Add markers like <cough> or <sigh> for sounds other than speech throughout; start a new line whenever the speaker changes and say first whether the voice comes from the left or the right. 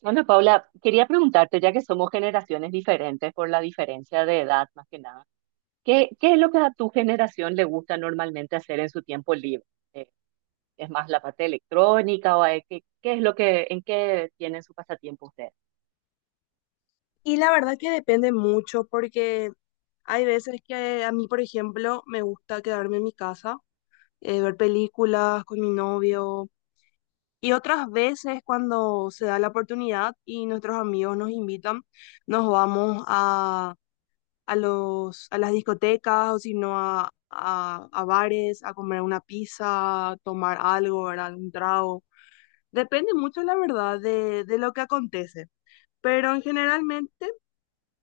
right: Bueno, Paula, quería preguntarte, ya que somos generaciones diferentes por la diferencia de edad más que nada, ¿qué es lo que a tu generación le gusta normalmente hacer en su tiempo libre? Eh, ¿Es más la parte electrónica o es lo que, en qué tienen su pasatiempo ustedes?
left: Y la verdad que depende mucho porque hay veces que a mí, por ejemplo, me gusta quedarme en mi casa, ver películas con mi novio y otras veces cuando se da la oportunidad y nuestros amigos nos invitan, nos vamos a las discotecas o si no a bares, a comer una pizza, tomar algo, ¿verdad? Un trago. Depende mucho, la verdad, de lo que acontece. Pero en generalmente...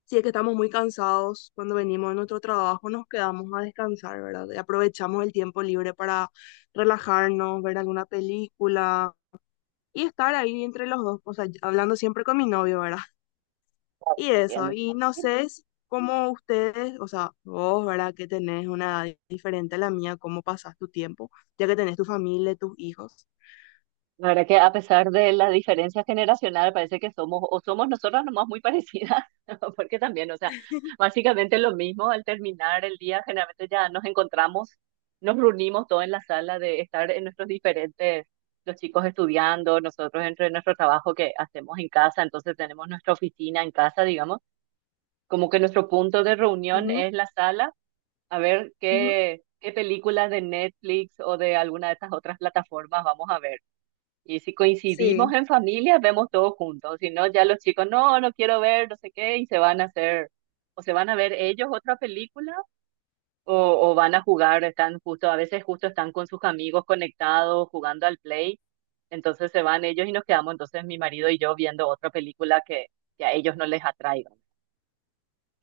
left: Si es que estamos muy cansados cuando venimos de nuestro trabajo, nos quedamos a descansar, ¿verdad? Y aprovechamos el tiempo libre para relajarnos, ver alguna película y estar ahí entre los dos, o sea, hablando siempre con mi novio, ¿verdad? <laughs> Y eso,
right: Entiendo.
left: y no sé si- cómo ustedes, o sea, vos, ¿verdad? Que tenés una edad diferente a la mía, cómo pasás tu tiempo, ya que tenés tu familia, tus hijos.
right: La verdad que a pesar de la diferencia generacional, parece que somos nosotras nomás muy parecidas, <laughs> porque también, o sea, básicamente lo mismo. Al terminar el día, generalmente ya nos encontramos, nos reunimos todos en la sala de estar en nuestros diferentes, los chicos estudiando, nosotros entre nuestro trabajo que hacemos en casa, entonces tenemos nuestra oficina en casa, digamos, como que nuestro punto de reunión
left: Ujú,
right: es la sala, a ver
left: ujú.
right: qué películas de Netflix o de alguna de estas otras plataformas vamos a ver. Y si coincidimos
left: Sí.
right: en familia, vemos todos juntos. Si no, ya los chicos, no quiero ver, no sé qué, y se van a hacer, o se van a ver ellos otra película, o, o van a jugar, están justo, a veces justo están con sus amigos conectados, jugando al play. Entonces se van ellos y nos quedamos, entonces mi marido y yo viendo otra película que a ellos no les atraiga.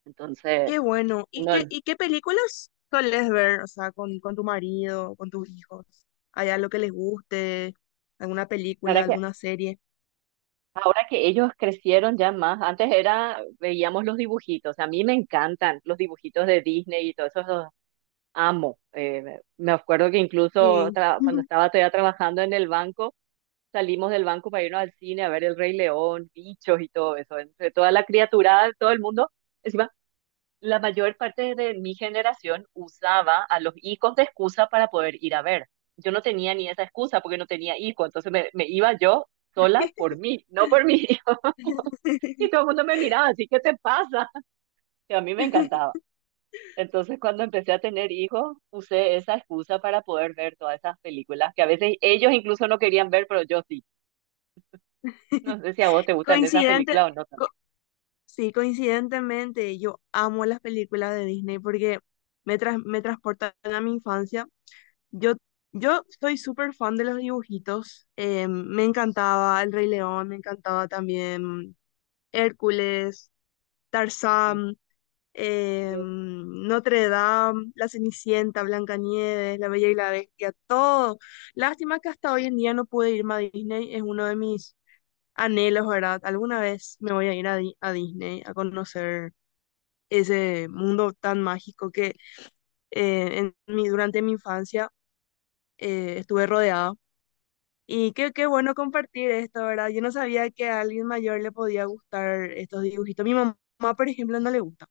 right: Entonces,
left: Qué bueno. ¿Y
right: no, la
left: y qué películas solés ver? O sea, con tu marido, con tus hijos. ¿Hay algo que les guste? ¿Alguna película,
right: verdad que
left: alguna serie?
right: ahora que ellos crecieron ya más, antes era, veíamos los dibujitos. A mí me encantan los dibujitos de Disney y todos esos amo. Me acuerdo que incluso
left: Sí.
right: cuando estaba todavía trabajando en el banco, salimos del banco para irnos al cine a ver El Rey León, bichos y todo eso. Entre toda la criaturada de todo el mundo, encima, la mayor parte de mi generación usaba a los hijos de excusa para poder ir a ver. Yo no tenía ni esa excusa porque no tenía hijo, entonces me iba yo sola por
left: <laughs>
right: mí, no por mi hijo. <laughs> Y todo el mundo me miraba, así, ¿qué te pasa? <laughs> Que a mí me encantaba. Entonces, cuando empecé a tener hijos, usé esa excusa para poder ver todas esas películas que a veces ellos incluso no querían ver, pero yo sí. No sé si a vos te gustan esas
left: Coincidente,
right: películas o no tanto.
left: co- sí, coincidentemente, yo amo las películas de Disney porque me transportan a mi infancia. Yo, yo soy súper fan de los dibujitos. Me encantaba El Rey León, me encantaba también Hércules,
right: Mm,
left: Tarzán,
right: sí.
left: Notre Dame, La Cenicienta, Blancanieves, La Bella y la Bestia, todo. Lástima que hasta hoy en día no pude irme a Disney, es uno de mis anhelos, ¿verdad? Alguna vez me voy a ir a Disney a conocer ese mundo tan mágico que en mi, durante mi infancia estuve rodeada. Y qué bueno compartir esto, ¿verdad? Yo no sabía que a alguien mayor le podía gustar estos dibujitos. Mi mamá, por ejemplo, no le gusta.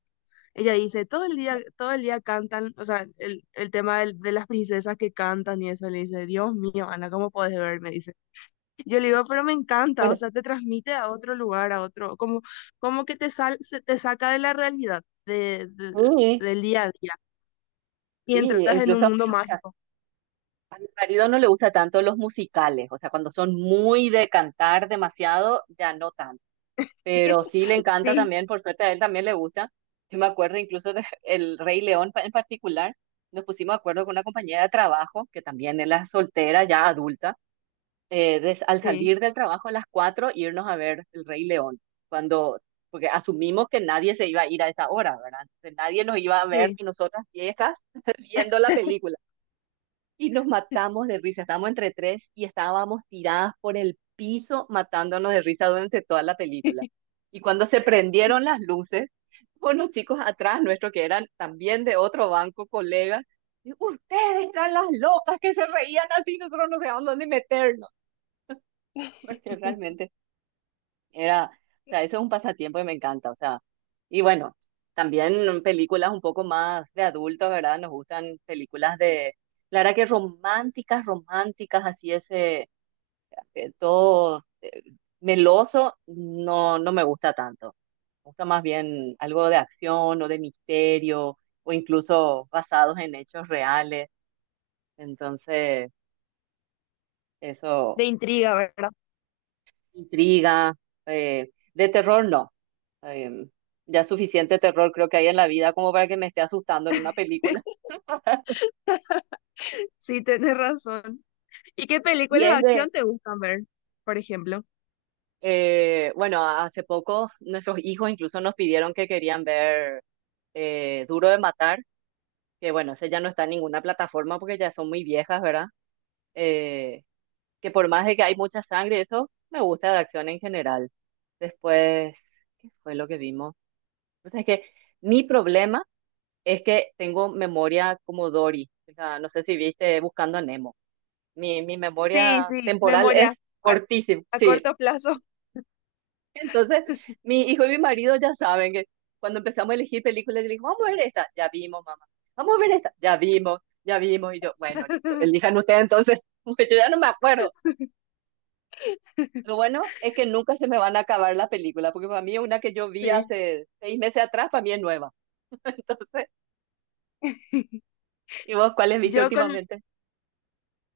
left: Ella dice, todo el día cantan, o sea, el tema las princesas que cantan y eso, le dice, Dios mío, Ana, ¿cómo podés ver? Me dice. Yo le digo, pero me encanta, o
right: Bueno,
left: sea, te transmite a otro lugar, a otro, como, como que te sal, se- te saca de la realidad,
right: sí,
left: del día a día, y
right: sí, e
left: entras en
right: incluso,
left: un
right: o
left: mundo
right: sea,
left: mágico.
right: a mi marido no le gusta tanto los musicales, o sea, cuando son muy de cantar demasiado, ya no tanto, pero
left: <laughs>
right: sí le encanta
left: Sí,
right: también, por suerte a él también le gusta. Yo me acuerdo incluso de <laughs> El Rey León en particular, nos pusimos de acuerdo con una compañera de trabajo, que también él es soltera, ya adulta, al
left: sí,
right: salir del trabajo a las 4 irnos a ver El Rey León, cuando, porque asumimos que nadie se iba a ir a esa hora, ¿verdad? Entonces, nadie nos iba a ver
left: sí.
right: y nosotras viejas <laughs> viendo la película. Y nos matamos de risa, estábamos entre tres y estábamos tiradas por el piso matándonos de risa durante toda la película. Y cuando se prendieron las luces, unos chicos atrás nuestro que eran también de otro banco, colegas, y, ustedes eran las locas que se reían así, nosotros no sabíamos dónde meternos. <laughs>
left: <laughs>
right: Porque realmente era, o sea, eso es un pasatiempo que me encanta, o sea, y bueno, también películas un poco más de adultos, ¿verdad? Nos gustan películas de, la verdad que románticas, románticas, así ese, todo meloso, no, no me gusta tanto. Me gusta más bien algo de acción o de misterio, o incluso basados en hechos reales, entonces, eso.
left: De intriga, ¿verdad?
right: Intriga, de terror no. Em, ya suficiente terror creo que hay en la vida como para que me esté asustando en una película.
left: <laughs>
right: <laughs>
left: Sí, tenés razón. ¿Y qué
right: Si
left: películas de
right: es de,
left: acción te gustan ver, por ejemplo?
right: Bueno, hace poco nuestros hijos incluso nos pidieron que querían ver Duro de Matar, que bueno, ese ya no está en ninguna plataforma porque ya son muy viejas, ¿verdad? Eh, que por más de que hay mucha sangre, eso me gusta de acción en general. Después, ¿qué fue lo que vimos? O sea, es que mi problema... Es que tengo memoria como Dory. O sea, no sé si viste Buscando a Nemo. Mi
left: Sí,
right: memoria
left: sí,
right: temporal
left: memoria
right: es
left: a,
right: cortísima,
left: a
right: sí.
left: corto plazo.
right: Entonces, mi hijo y mi marido ya saben que cuando empezamos a elegir películas, le digo, vamos a ver esta, ya vimos, mamá. Vamos a ver esta, ya vimos, ya vimos. Y yo, bueno, listo, elijan
left: <laughs>
right: ustedes entonces, <laughs> porque yo ya no me acuerdo. Lo bueno es que nunca se me van a acabar la película, porque para mí una que yo vi
left: Sí.
right: hace 6 meses atrás, para mí es nueva. <laughs> Entonces, ¿y vos cuáles viste
left: Yo con,
right: últimamente?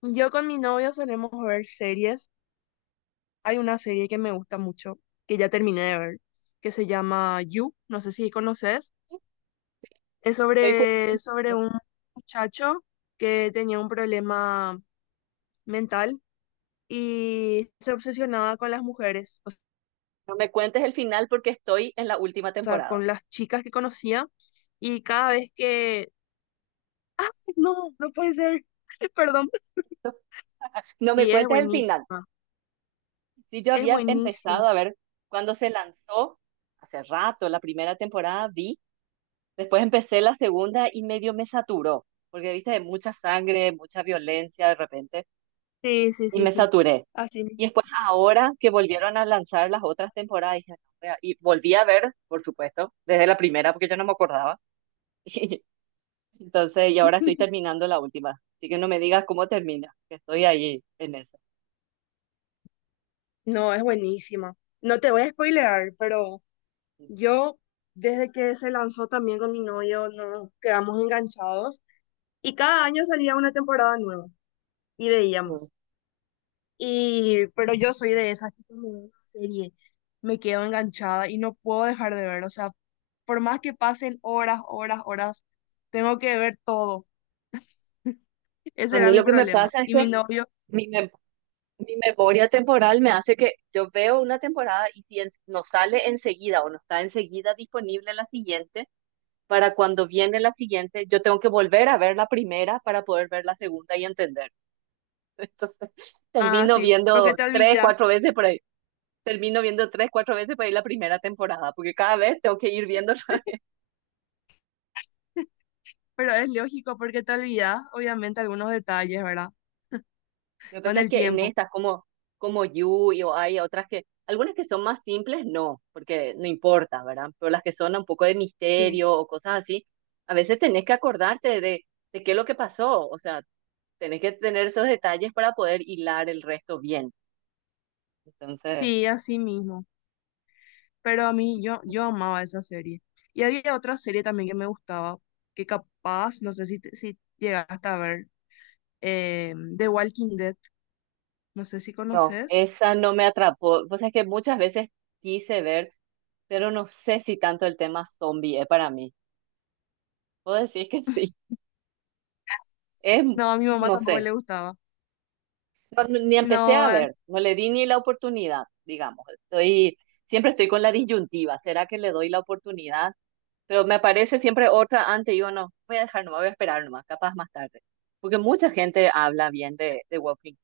left: yo con mi novio solemos ver series. Hay una serie que me gusta mucho, que ya terminé de ver, que se llama You, no sé si conoces. Es
right: Estoy
left: sobre
right: jugando.
left: un muchacho que tenía un problema mental y se obsesionaba con las mujeres, o
right: No me cuentes el final porque estoy en la última
left: sea,
right: temporada.
left: con las chicas que conocía. Y cada vez que... <laughs> ¡Ah! No, no puede ser. <laughs> Perdón.
right: <laughs> No me
left: Sí, es
right: cuentes el final.
left: buenísima.
right: Si yo
left: Es
right: había empezado
left: buenísima.
right: a ver cuando se lanzó, hace rato, la primera temporada vi, después empecé la segunda y medio me saturó, porque viste, de mucha sangre, mucha violencia de repente,
left: Sí, sí,
right: y
left: sí,
right: me
left: sí.
right: saturé.
left: Así mismo.
right: Y después ahora que volvieron a lanzar las otras temporadas, dije, "No, vea", y volví a ver, por supuesto, desde la primera, porque yo no me acordaba. <laughs> Entonces, y ahora estoy
left: <laughs>
right: terminando la última. Así que no me digas cómo termina, que estoy ahí en eso.
left: No, es buenísima. No te voy a spoilear, pero yo, desde que se lanzó también con mi novio, nos quedamos enganchados y cada año salía una temporada nueva y
right: Mm.
left: veíamos. Y, pero yo soy de esas que cuando veo una serie, me quedo enganchada y no puedo dejar de ver. O sea, por más que pasen horas, horas, horas, tengo que ver todo. Ese
right: A
left: era
right: mí
left: mi
right: lo que me
left: problema.
right: pasa es
left: Y
right: que
left: mi novio,
right: mi, mem- mi memoria temporal me hace que yo veo una temporada y no sale enseguida o no está enseguida disponible la siguiente, para cuando viene la siguiente, yo tengo que volver a ver la primera para poder ver la segunda y entender. <laughs> Entonces,
left: ah,
right: termino
left: sí, porque
right: viendo
left: te
right: tres,
left: olvidas.
right: cuatro veces por ahí. Termino viendo tres, cuatro veces por ahí la primera temporada, porque cada vez tengo que ir viendo. <laughs>
left: Pero es lógico porque te olvidas, obviamente, algunos detalles, ¿verdad?
right: Lo que
left: Con
right: pasa es
left: el
right: que en
left: tiempo.
right: estas, como, como Yui o hay otras que, algunas que son más simples, no, porque no importa, ¿verdad? Pero las que son un poco de
left: Sí.
right: misterio o cosas así, a veces tenés que acordarte de qué es lo que pasó, o sea, tenés que tener esos detalles para poder hilar el resto bien. Entonces,
left: Sí, así mismo. Pero a mí, yo amaba esa serie. Y había otra serie también que me gustaba, que capaz, no sé si, te- si llegaste a ver, The Walking Dead. No sé si
right: no,
left: conoces.
right: esa no me atrapó. Pues es que muchas veces quise ver, pero no sé si tanto el tema zombie es para mí. Puedo decir que sí. Es,
left: No, a mi mamá
right: no
left: tampoco
right: sé.
left: le gustaba.
right: No- ni empecé a
left: No,
right: ver, no le di ni la oportunidad, digamos. Siempre estoy con la disyuntiva, ¿será que le doy la oportunidad? Pero me parece siempre otra antes, yo no, voy a dejar, no voy a esperar nomás, capaz más tarde. Porque mucha gente habla bien de, Walking.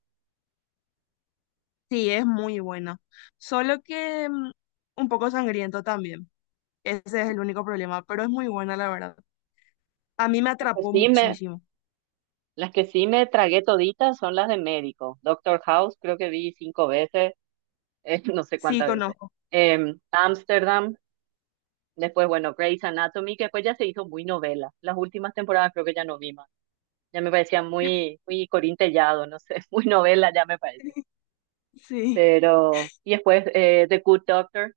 left: sí, es muy buena. Solo que mm, un poco sangriento también. Ese es el único problema, pero es muy buena, la verdad. A mí me
right: Las que
left: atrapó
right: sí me,
left: muchísimo.
right: las que sí me tragué toditas son las de médico. Doctor House, creo que vi cinco veces, <laughs> no sé
left: Sí,
right: cuántas veces.
left: conozco.
right: Amsterdam, después, bueno, Grey's Anatomy, que después ya se hizo muy novela. Las últimas temporadas creo que ya no vi más. Ya me parecía muy, muy Corín Tellado, no sé, <laughs> muy novela ya me parece.
left: Sí.
right: Pero, y después The Good Doctor,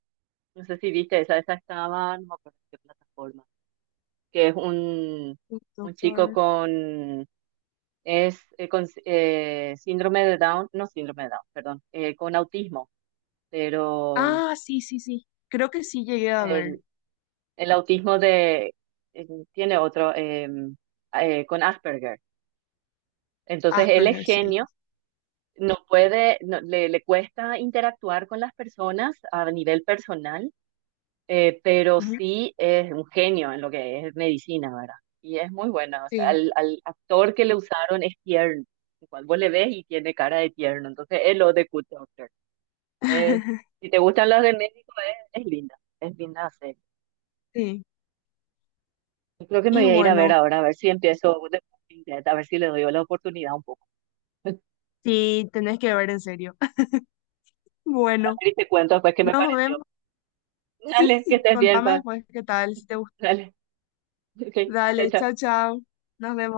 right: no sé si viste esa, esa estaba, no me acuerdo en qué plataforma, que es
left: El
right: un chico
left: doctor.
right: con, es con síndrome de Down, no síndrome de Down, perdón, con autismo, pero
left: Ah, sí, sí, sí. Creo que sí llegué a ver
right: el, el autismo de, eh, tiene otro, con Asperger. Entonces él es
left: Asperger, sí.
right: genio, no puede, le, cuesta interactuar con las personas a nivel personal, pero
left: Ujú.
right: sí es un genio en lo que es medicina, ¿verdad? Y es muy buena, o sea,
left: Sí,
right: al actor que le usaron es tierno, igual vos le ves y tiene cara de tierno, entonces es lo de Good Doctor. Es-
left: <laughs>
right: si te gustan las de médico, es linda, es linda hacer.
left: sí.
right: Yo creo que me
left: Y
right: voy a ir a ver
left: bueno,
right: ahora, a ver si empiezo The Walking Dead, a ver si le doy la oportunidad un poco. <laughs>
left: sí, tenés que ver en serio. <laughs>
right: A
left: Bueno,
right: ver y te cuento después qué me
left: nos
right: pareció.
left: vemos. Sí,
right: Dale, que estés bien,
left: contame
right: pa.
left: después qué tal, si te gusta.
right: Dale. Ok, chao,
left: Dale,
right: chao.
left: chao, chao. Nos vemos.